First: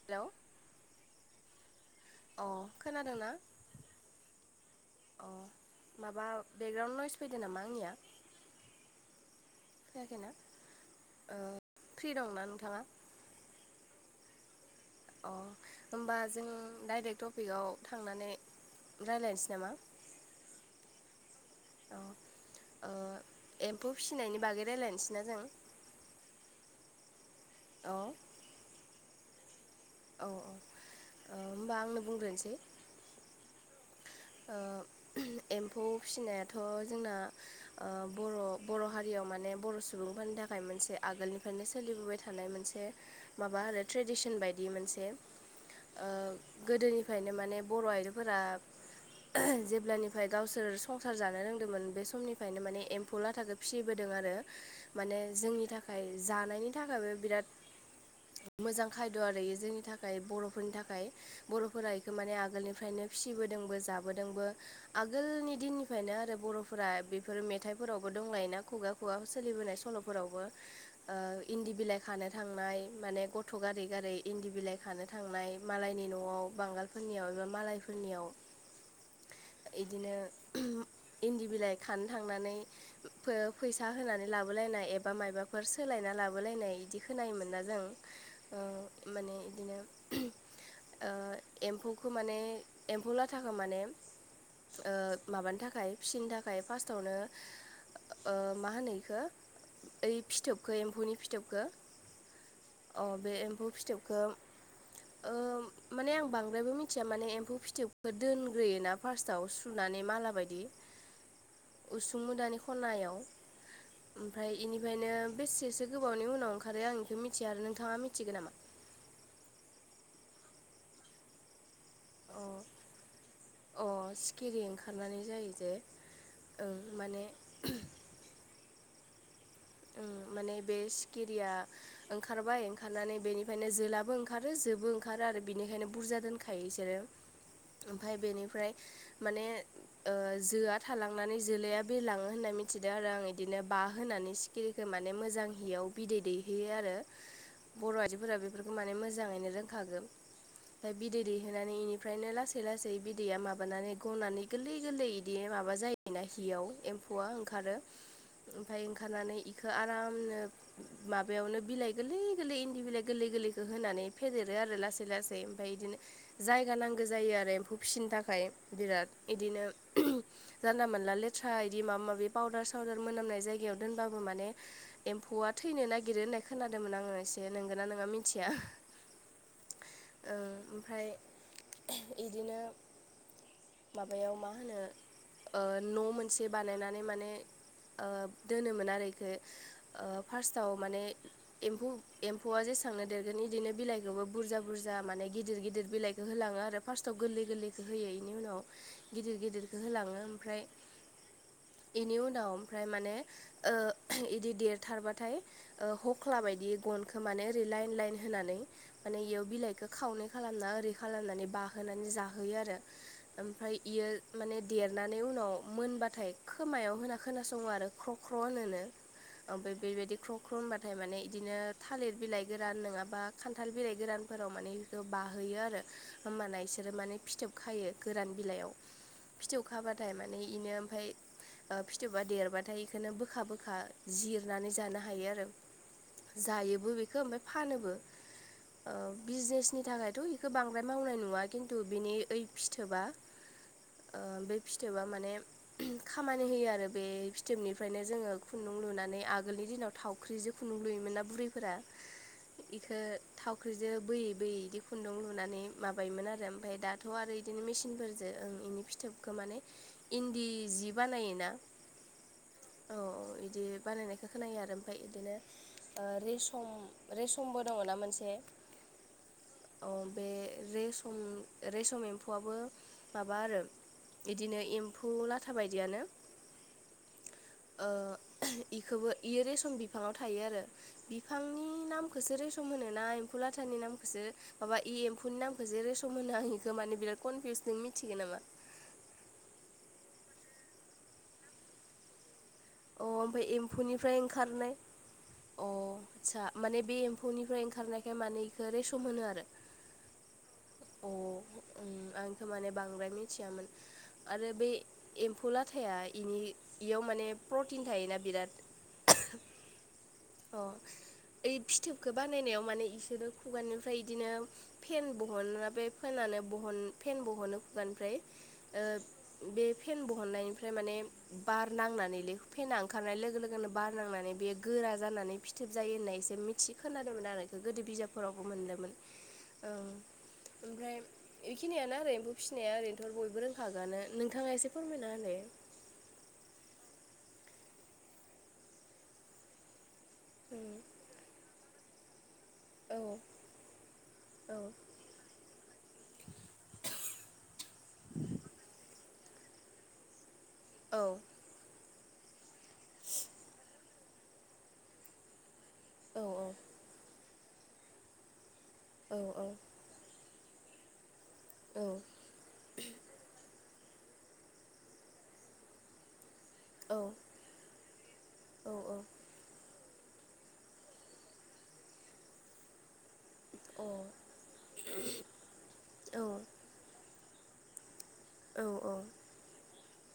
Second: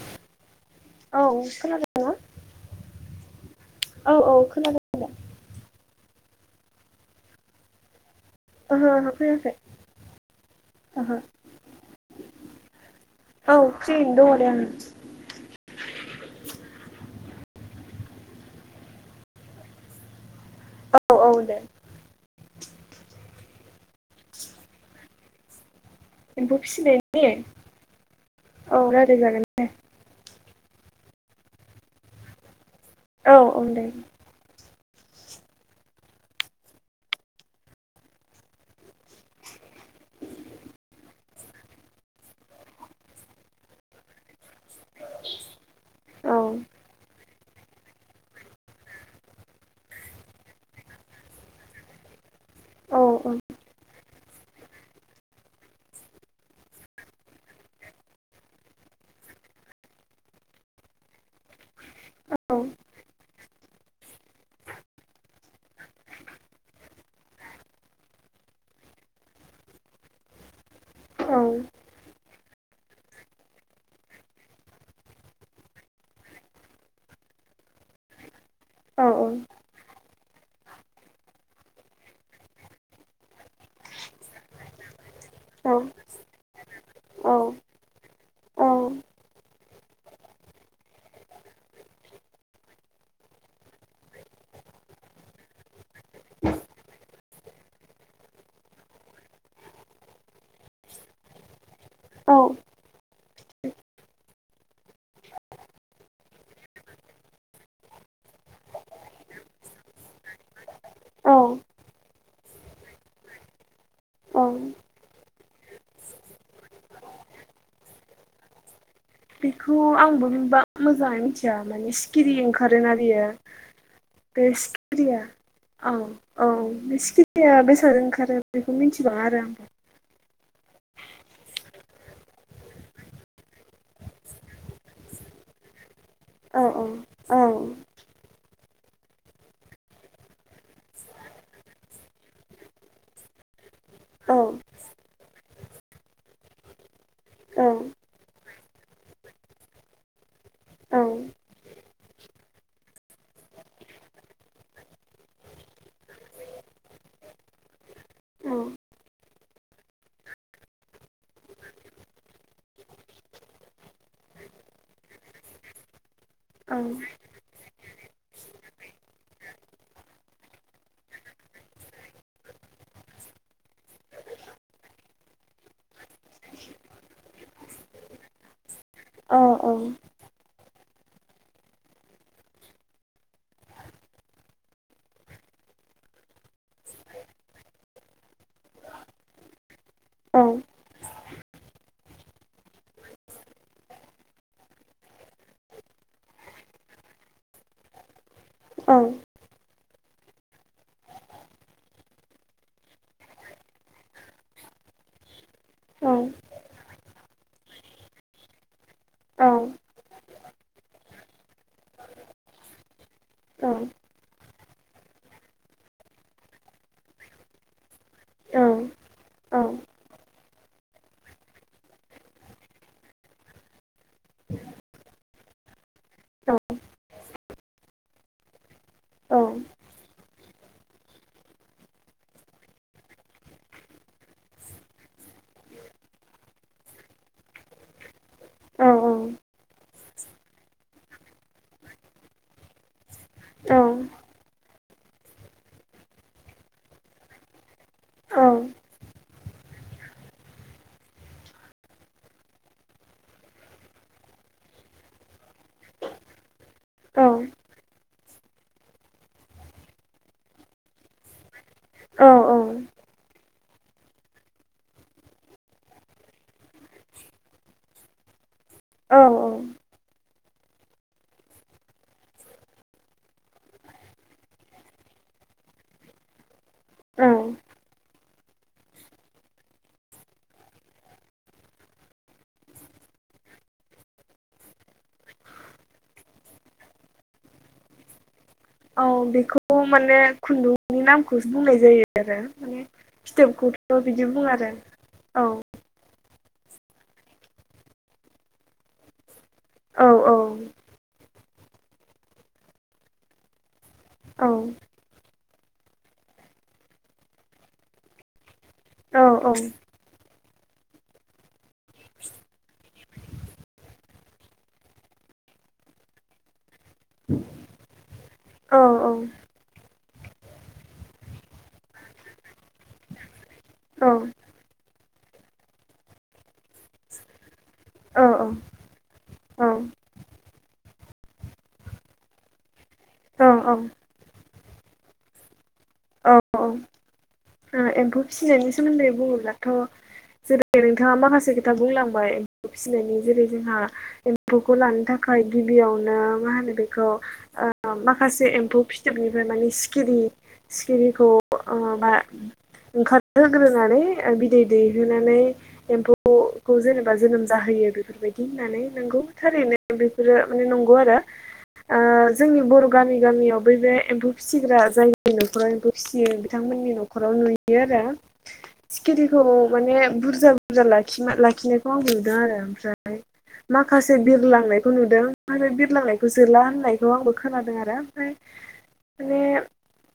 Hello औ खोना [unintelligible] अ खोनादोंना? औ औ खोनादों दा। अ माबा बेकग्राउनड नयस फैदो नामा आंनिया? ओहो ओहो फैयाखै खोनायाखैना? ओहो ओ फ्रि दंना नोंथाङा? औ फ्रियैनो दङ दे आङो। अ होमबा जों डाइरेक टपिकआव थांनानै रायलायनसै नामा? आङो औ दे औ ओ एम्फौ फिसिनायनि बागै रायलायनसैना जों? एम्फौ फिसिनायनि? औ औ रालाय जागोन दे। औ औ। ओ होमबा आंनो बुंग्रोनसै। औ औ दे। ओ एम्फौ फिसिनायाथ' जोंना ओ कबर' बर' हारियाव माने बर' सुबुंफोरनि। थाखाय मोनसे आगोलनिफ्रायनो सोलिबोबाय थानाय मोनसे माबा आरो ट्रेडिसन बाय मोनसे ओ औ गोदोनिफ्रायनो माने बर' आइजोफोरा। जेब्लानिफ्राय गावसोर संसार जानो रोंदोंमोन बे समनि फ्रायनो माने औ एम्फौ लाथाखौ फिसिबोदों आरो माने जोंनि थाखाय जानायनि थाखायबो बिराद। मोजां खायद' आरो जोंनि थाखाय बर'फोरनि थाखाय बर'फोरा इखो माने औ आगोलनिफ्रायनो। फिसिबोदोंबो जाब दोंबो आगोलनि दिननिफ्रायनो आरो बर'फोरा बेफोर मेथाइफोरावबो दंलायोना खुगा खु गा सोलिबोनाय सल'फोरावबो ओ औ इन्दि बिलाइ खानो थांनाय। माने गथ' गारै गारै इन्दि बिलाइ खानो थांनाय मालायनि न'वाव बांगालफोरनियाव एबा मालाय नियाव औ औ। इन्दि बिलाइ खानो थांनानै फैसा होनानै लाबोलायनाय ए बा मायबाफोर सोलायना लाबोलायनाय इदि खोनायोमोना जों। ओ माने बिदिनो। ओ एम्फौखौ माने एम्फौ लाथाखो माने। ओ माबानो थाखाय फिसिनो थाखाय फार्स्टआवनो। ओ मा होनो इखो ओइ फिथोबखो एम्फौनि फिथोबखो। औ औ अ बे एम्फौ फिथोबखो ओ माने आं बांद्रायबो मिथिया माने एम्फौ फिथोबखौ दोन ग्रोयोना फार्स्टआव सुनानै माला बायदि। औ। उसु मुदानि खनायाव औ ओमफ्राय इनिफ्रायनो। बेसेसो गोबावनि उनाव ओंखारो आं बेखौ मिथिया आरो नोंथाङा मिथिगोन नामा? बेखौ आंबोा मोजाङै मिथिया माने सिखिरि अ ओंखारो आरो बियो। अ सिखिरि बेिरिया ओंखारनानै जायो जे औ औ ओं बे माने सथिरिया बेसाद ओंखारो बेखौ मिथि। आराम माने बे सिखिरिया ओंखारबाय ओंखारनानै बेनिफ्रायनो जोलाबो ओंखारो। जोबो ओंखारो आरो बिनिखायनो बुरजा दोनखायो आंबो बिसोरो औ ओमफ्राय बेनिफ्राय। माने जोआ थालांनानै जोलैया बिरलाङो होननानै मिथिदों आरो आं बिदिनो। बा होनानै औ सिखिरिखौ माने मोजां हियाव बिदै दैहैयो आरो औ बर' आइजोफोरा बेफोरखौ माने मोजाङैनो रोंखागोन। औ दमफ्राय बिदै दैहोनानै बेनिफ्रायनो लासै लासै बिदैया माबानानै गनानै गोरलै गोरलै बिदि। माबा जायोना हियाव एम्फौआ ओंखारो ओमफफ्राय ओंखारनानै। बेखौ आरामनो माबायावनो बिलाइ गोरलै गोरलै इन्दि बिलाइ गोरलै गोरलैखौ होनानै फेदेर। ला ज फिसिनो थाखाय बिराद इदिनो जानला मोनला लेथ्रा बिदि माबा माबि पाउदार साव द मोनामनाय जायायाव दोनबाय। आङो माने एम्फौआ थैनो नागिरो होननाय खोनादोंमोन आङो एसे नोंगोनना नोंखौ मिथिया औ औ। ओमफ्राय बिदिनो माबायाव मा होनो। न' मोनसे बानायनानै माने दोनोमोन आरो खौ फार्स्टआव माने। एम्फौ एम्फौआ जेसेबांनो देरगोन बिदिनो बिलाइखौबो बुरजा बुरजा माने गिदिर गिदिर बिलाइखौ होला। फ्ाव गोरलै गै होयो बेनि उनाव गिदिर गिदिर होलाङो ओमफ्राय बेनि उनाव ओमफ्राय माने। इदि देरथारबाथाय हख्ला बायदि गन माने ओरै लाइन लाइन होनानै माने बेयाव बिलाइखौ खावनै खालामना ओरै खालामनानै बाहोनानै। जाहोयो आरो ओमफ्राय बियो माने देरनानै उनाव मोनबाथाय खोमायाव होना खोनासङो आरो क्रख्र' होनोनो ओमफ्राय बेबायदि ख्र' ख्र' होनबाथाय माने बिदिनो थालिर बिलाइ गोरान नङाबा खान्थाल बिलाइ गोरान फोराव माने बेखौ बाहोयो आरो होमबाना बिसोरो माने फिथोब खायो गोरान बिलायाव फिथौखाबाथाय माने बेनो ओमफ्राय फिथौबा देरबाथाय बेखौनो बोखा बो खा जिरनानै जानो हायो आरो जायोबो बेखौ ओमफ्राय फानोबो ओ बिजनेसनि थाखायथ' बेखौ बांद्राय मावनाय नुवा खिन्थु बिनि ओइ फिथोबा ओ बै फिथोबा माने खामानि होयो आरो बे फिथोबनिफ्रायनो जोङो खुन्दुं लुनानै आगोलनि दिनाव थावख्रिजों खुन्दुं लुयोमोन ना बुरैफोरा इखौ थावख्रिजों बोयै बोयै इदि खुन्दुं लुनानै माबायोमोन आरो ओमफ्राय दाथ' आरो बिदिनो मेसिनफोर जो ओं इनि फिथोबखौ माने इन्दि जि बानायोना औ औ बिदि बानायनायखौ खोनायो आरो ओमफफ्राय बिदिनो रेसम रेसमबो दङ ना मोनसे औ औ औ [inaudible] अ बे रेसम रेसम एम्फौआबो माबा आरो बिदिनो एम्फौ लाथा बायदियानो ओ इखौबो इयो रेसम बिफाङाव थायो आरो बिफांनि नामखौसो रेसन होनोना एम्फौ कुलाथानि नामखौसो माबा इ एम्फु नि नामखौसोे रेसम होनो आं बेखौ माने बिराद कनफिउस नों मिथिगोन नामा औ बेखौ माने खुन्दुंनि नामखौसो बुंनाय जायो आरो माने अ ओमफ्राय फिथोबखौथ' एम्फौनिफ्राय बिदि बुङो आरो औ आतसा माने बे एम्फौनिफ्राय ओंखारनायखाय माने बेखौ रेसम होनो आरो औ अ उम आ खो माने बांद्राय मिथियामोन औ आरो बे एम्फौ लाथाया इनि इयाव माने बे प्रटिन थायोना बिराद औ औ औ औ ओइ फिथोबखौ बानायनायाव माने इसोरो खुगानिानिफ्राय बिदिनो फेन बहनो ना बे फेना माने बहन फेन बहनो खुगानिफ्राय औ बे फेन बहननायनिफ्राय माने बार नांनानै ले फेना ओंखारनाय लोगो लोगोनो बे बार नांनानै बे गोरा जानानै फिथोब जायो होननाय इसे मिथि खोनादोंमोन आरो बेखौ गोदो बिजाबफोरावबो मोनदोंमोन औ ओमफ्राय बेखिनियानो आरो एम्फौ फिसिनाया ओरैनोथ' बयबो औ रोंखागोआनो नोंथाङा एसे फोरमायना होलाय [unintelligible] औ औ ओ एम्फौ फिसिनायनि सोमोन्दै बुङोब्लाथ' जेरै नोंथाङा माखासे खोथा बुंलांबाय औ फिसिनायनि जेरै जोंहा औ एम्फौखौ लानो थाखाय गिबियावनो मा होनो बेखौ ओ माखासे एम्फौ फिथोबनिफ्राय माने सिखिरि औ सिरिखौ ओ बा ओंखारहोग्रोनानै बिदै दैहोनानै औ एम्फौखौ जेनेबा जोनोम जाहोयो बेफोरबायदि होननानै औ नोंगौ थारैनो बेफोरो माने नंगौ आरो आ जोंनि बर' गामि गामियाव बै बे एम्फौ फिसिग्रा जायनि न'खराव एम्फौ फिसियो बिथांमोननि औ न'खराव नुयो आरो औ सिखिरिखौ माने बुरजा बुरजा लाखि लाखिनायखौ आं नुदों आरो ओमफ्राय औ अ माखासे बिरलांनायखौ नुदों फ्राय औ अ बिरलांनायखौ जोला होननाय खौ आंबो खोनादों आरो ओमफ्राय अ माने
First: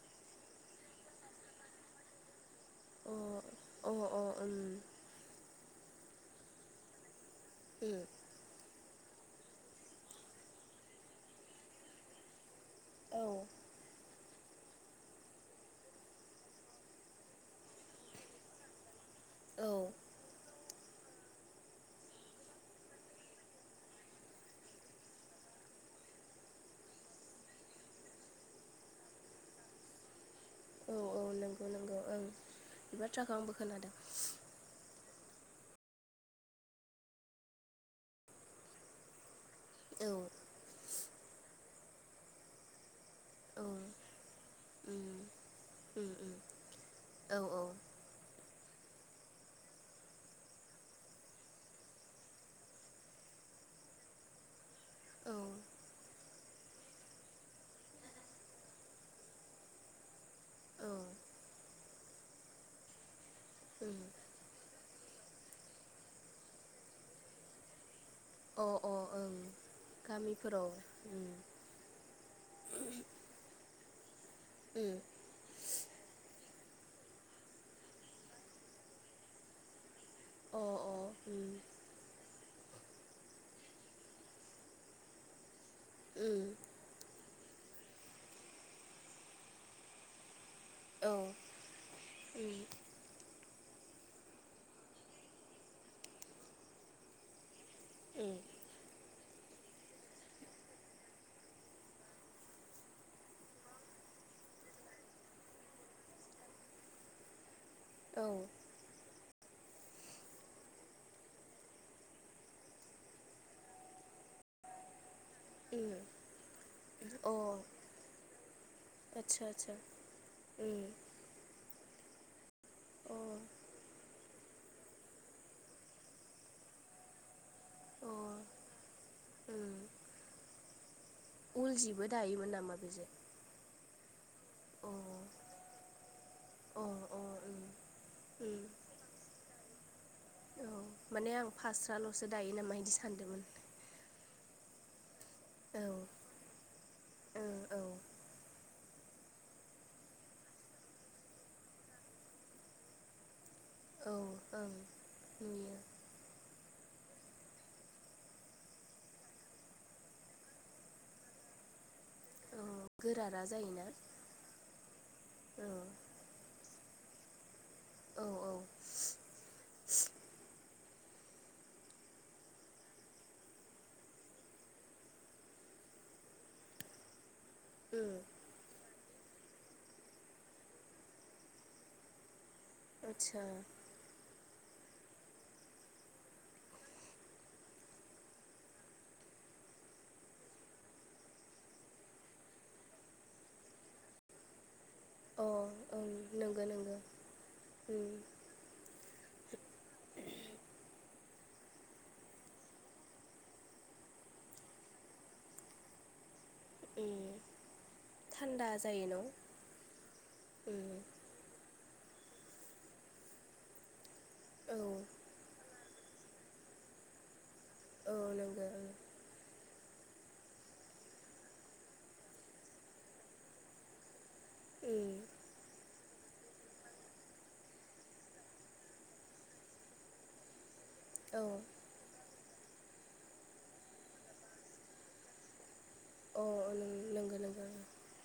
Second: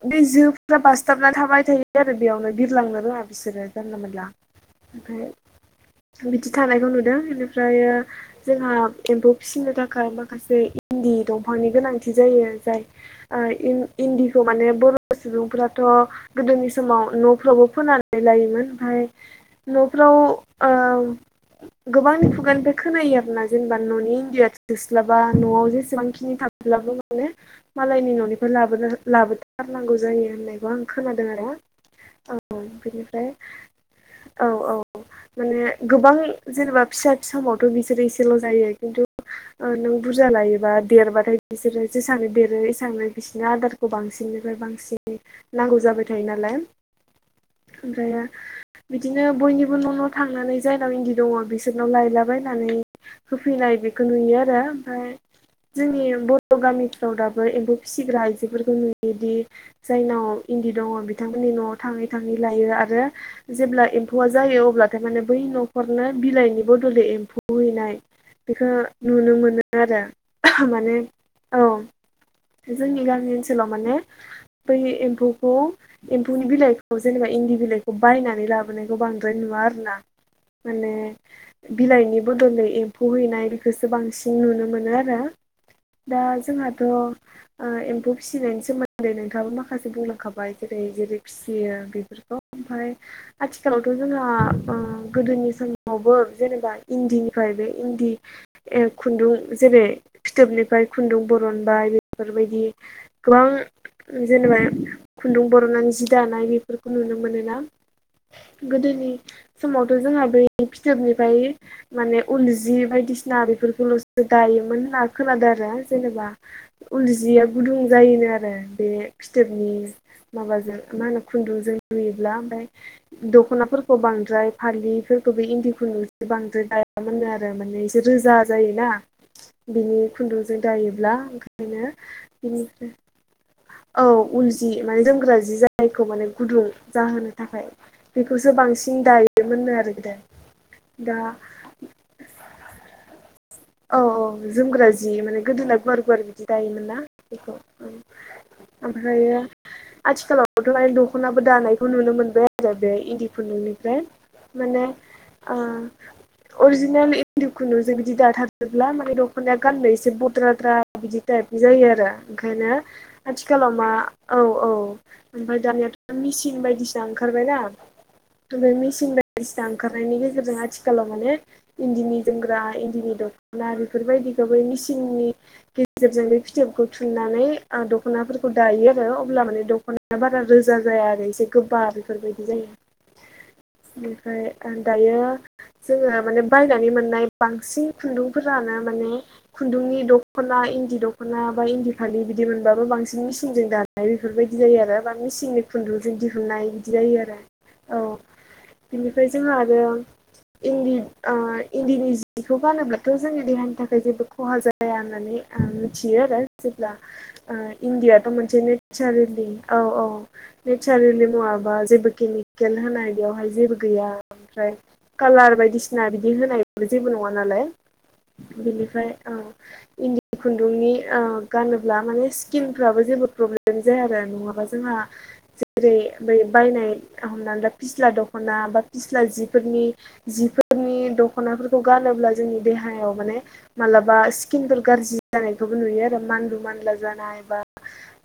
बे जोफ्रा बासथाबनानै थाबाय थायो आरो बेयावनो बिरलांनो रोङा बिसोरो जानला उम मोनला ओमफ्राय बिदि थानायखौ नुदों उम बेनिफ्रायो जोंहा एम्फौ फिसिनो थाखाय माखासे इन्दि दंफांनि गोनांथि जायो। जाय ओ इ- इन्जिनखौ माने गोदोनि बर'सुबुंफोराथ गोदोनि समाव समाव न'फ्रावबो फोनानै लायोमोन ओमफ्राय औ न'फ्राव ओ गोबांनि खुगानिफ्राय खोनायो आरो ना जेनेबा न'नि इण्डिया थोस्लाबा न'आव जेसेबांखिनि थांयो। माब्लाबो माने मालायनि न'निफ्राय लाबोथारनांगौ जायो होननाय आं औ औ खोनादों आरो नंगौ नंगौ ओं औ बे बेनिफ्राय बाथ्राखौ आंबो खोनादों औ औ माने गोबां जेनेबा फिसा फिसा समावथ' बिसोरो एसेल' जायो खिन्थु नों औ बुरजा लायोबा देरबाथाय बिसोरो जेसांनो देरो एसांनो बिसिनि औ उम आदारखौ बांसिननिफ्राय उम बांसिन नांगौ जाबाय थायो उम नालाय औ औ ओमफ्रायो बिदिनो बयनिबो न' न' थांनानै जायनाव इन्दि दङ बिसोरनाव लायलाबायनानै होफैनाय बेखौ नुयो आरो ओमफ्राय औ जोंनि बर' गामिफ्राव दाबो एम्फौ फिसिग्रा आइजोफोरखौ नुयोदि जायनाव उम दं बिथांमोननि न'आव थाङै थाङै लायो आरो जेब्ला एम्फौा जायो अब्ला थारमाने बै न'खरनो बिलाइनि बदलै एम्फौ हैनाय अ बेखौ अ ओं नुनो मोनो आरो गामिफोराव माने उम औ जोंनि गामि ओनसोलाव माने बै उम एम्फौखौ एम्फौनि बिलाइखौ जेनेबा इन्दि बिलाइखौ बायनानै लाबोनायखौ बांद्राय नुवा आरो ना अ उम माने बिलाइनि बदलै एमफौ फौ हैनाय बेखौसो बांसिन नुनो मोनो आरो दा उम जोंहाथ' एम्फौ फिसिनायनि सोमोन्दै नोंथाङाबो माखासे बुंलांखाबाय जेरै औ बोरै फिसियो बेफोरखौ उम ओमफ्राय आथिखालावथ' जोंहा गोदोनि समावबो जेनेबा इन्दिनिफ्राय बे इन्दि उम खुन्दुं जेरै फिथोबनिफ्राय खुन्दुं बरनबाय बेफोरबायदि गोबां गोबां जेनेबा खुन्दुं बर'नानै जि दानाय बेफोरखौ नुनो मोनोना औ गोदोनि समावथ' जोंहा बै फिथोबनिफाय माने उल जि बायदिसिना बेफोरखौल'सो दा योमोन होना खोनादो आरो उम जेनेबा उल अ जिया गुदुं जायोनो आरो बे आतसा फिथोबनि आतसा माजों उम मा होनो खुन्दुंजों। नुयोब्ला ओमफाय अ दखनाफोरखौ बांद्राय फालिफोरखौ बे इन्दि खुन्दुं जे बांद्राय दा यामोन नो आरो माने एसे रोजा जायोना उम बिनि खुन्दुजों दायो ब्ला उल ओंखायनो जिबो दायोमोन नामा बिनिफ्राय बेजों औ उल जि माने अ जोमग्रा जि जायखौ माने गुदुं अ जाहोनो उम थाखाय बेखौसो उम बांसिन दायोमोननो आरो गोदो औ दा माने आं फास्राल'सो दायो नामा इदि सानदोंमोन। औ औ जोमग्रा जि जि माने गोदोना औ गुवार गुवार बिदि दायोमोन ना बिखौ ओ ओं। ओमफ्रायो आथिखालावथ'हाय दख'नाबो दानायखौ नुनो मोनबाय आरो बे इन्दि खुन्दुंनिफ्राय औ ओं माने ओ नुयो अरजिनेल इन्दि खुन्दुंजों बिदि दाथार जोबला माने दख'नाया गाननो एसे बद्राद्रा बिदि टाइपनि जायो आरो। औ ओंखायनो गोरारा आथिखालाव जायोना मा औ औ ओमफाय औ दानियाथ' मिसिं बायदिसि सिना ओंखारबायना औ औ थ' बे मिचिं बायदिसिना ओंखारनायनि गेजेरजों आथि खालाव माने इन्दिनि जोमग्रा इन्दिनि दं ना बेफोरबायदिखौ बै मिसिननि गेजेरजों बे फिथोबखौ थुननानै आं उम दख'नाफोरखौ दायो आरो अब्ला माने दख'नाया बारा रोजा जाया आरो एसे गोबा बेफोरबाय दि आदसा जायो बेनिफ्राय ओ दायो जोङो माने बायनानै मोननाय बांसिन खुन्दुंफोरानो माने खुन्दुंनि दख'ना इन्दि दख'ना बा इन्दि फालि बिदि मोनबाबो बा सिन मिसिंजों दानाय बेफोरबायदि जायो आरो बा अ मिसिंनि ओं खुन्दुंजों दिहुननाय नंगौ बिदि नंगौ जायो आरो उम औ बिनिफाय जोंहा आरो इन्दि ओ इन्दिनि जिखौ गानोब्लाथ' जोंनि देहानि थाखाय जेबो खहा जाया होननानै आ मिथियो आरो जेब्ला उम ओ इण्डियाथ' मोनसे थान्दा जायो न' नेचारेलि औ औ उम नेचारेलि मुवा। आ बा जेबो केमिकेल होनाय बेयावहाय जेबो गैया ओमफ्राय औ कालार बायदिस सिना बिदि होनायबो जेबो नङा नालाय औ नंगौ बिनिफ्राय औ। इन्दि खुन्दुंनि ओ गानोब्ला माने स्किनफ्राबो जेबो प्रब्लेम जाया आरो नङा बा जोंहा उम जेरै बै बायनाय हमनानैला फिस्ला दख'ना बा फिस्ला जिफोरनि जिफो फोरनि दख'नाफोरखौ गानो बा जोंनि देहायाव माने मालाबा स्किनफोर गारजि जानायखौ। नुयो आरो। औ मानलु अ मानला नंगौ जानाय बा नंगौ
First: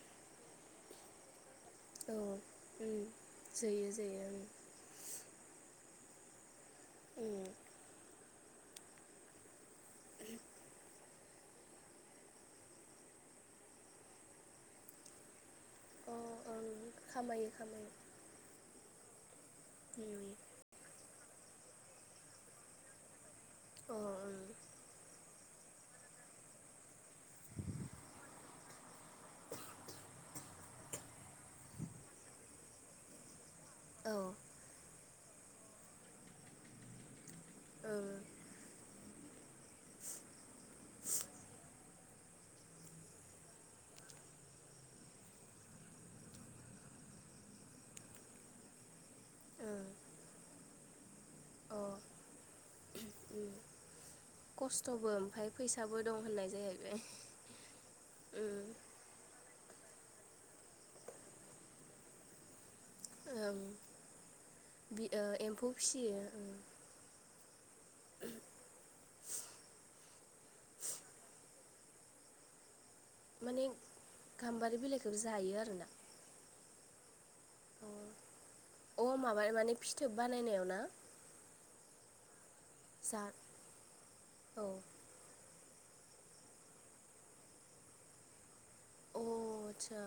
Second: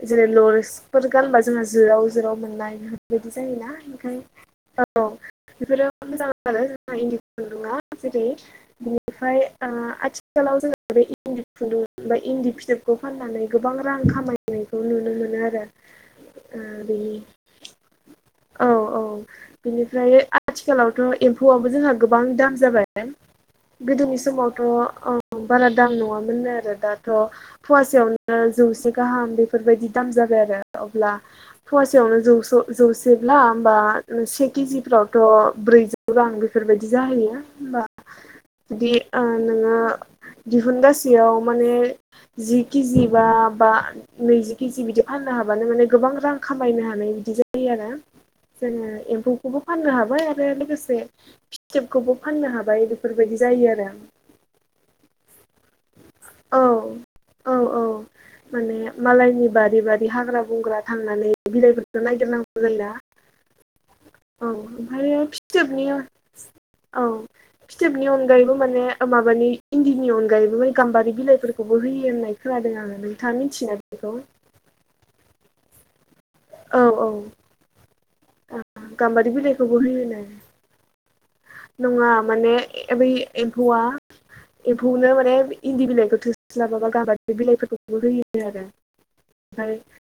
जेरै लरेसफोर गानबा। जोंहा जोराव औ जोराव मोननाय उम बेफोरबायदि जायोना जोयो ओंखाय जोयो उम औ बेफोरो। मोजां आरो जोंहा इन्दि उम खुन्दुङा जेरै बिनिफ्राय आ आथिखालाव जोंङो बे इन्दि खुन्दुं बा इन्दि फिथोबखौ फाननानै गोबां। रां खामायनायखौ नुनो मोनो आरो। अ ओ ओं बिनि खामायो खामायो औ औ नुयो बिनिफ्राय आथिखालावथ'। एम्फौआबो जोंहा गोबां दाम जाबाय अ गोदोनि ओं समावथ' अ बारा दाम नङामोननो आरो दाथ' फवासेयावनो जौसे गाहाम बेफोरबायदि दाम जा जाबाय आरो अब्ला फवासेयावनो जौस' जौसेब्ला। होमबा औ नो से केजिफ्रावथ' ब्रैजौ रां बेफोरबायदि जाहैयो होमबा। ओं बिदि आ नोङो। दिहुनगासेयाव माने जि किजि बा बा नैजि किजि बिदि फाननो। हाबानो माने गोबां रां खामायनो हानाय बिदि जायो आरो। जोङो एम्फौखौबो ओं फाननो हाबाय आरो लोगोसे अ फिथोबखौबो फाननो हाबाय बेफोर दि उम जायो आरो। खस्थ'बो ओमफाय फैसाबो दं होननाय औ जाहैबाय उम। जोंनि बारि बारि हाग्रा बंग्रा थांनानै बिलाइफोरखौ नायगिरनांगौ जायो ना? ओं औ बि ओ ओमफ्राय एम्फौ फिथोबनिया फिसियो उम औ। फिथोबनि अनगायैबो माने माबानि इन्दिनि अनगायैबो माने गाम्बारि बिलाइफोरखौबो होयो होननाय खोनादों आङो नै माने गाम्बारि बिलाइखौबो जायो आरोना। औ औ। अ अ गाम्बारि माबा माने बिलाइखौबो फिथोब होयोना बानायनायाव ना नङा। माने बै जा एम्फौ आं औ एम्फौ नों माने। इन्दि बिलाइखौ थोस्लाबाबा गाबा बिलाइफोरखौबो होयो आरो। अ ओफ्राय आदसा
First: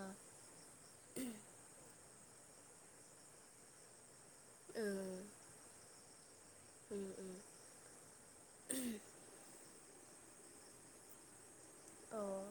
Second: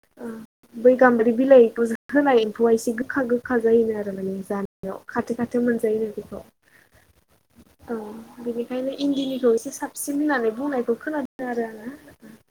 बै। गाम्ब्रि बिलाइखौ होनाय एम्फौआ एसे गोखा गोखा जायो आरो माने। जानायाव उम खाथो खाथो मोनजायोना बेखौ। उम उम औ बेनिखायनो इन्दिनिखौ एसे साबसिन। साबसिन होननानै बुंनायखौ खोनादों आरो आङो। अ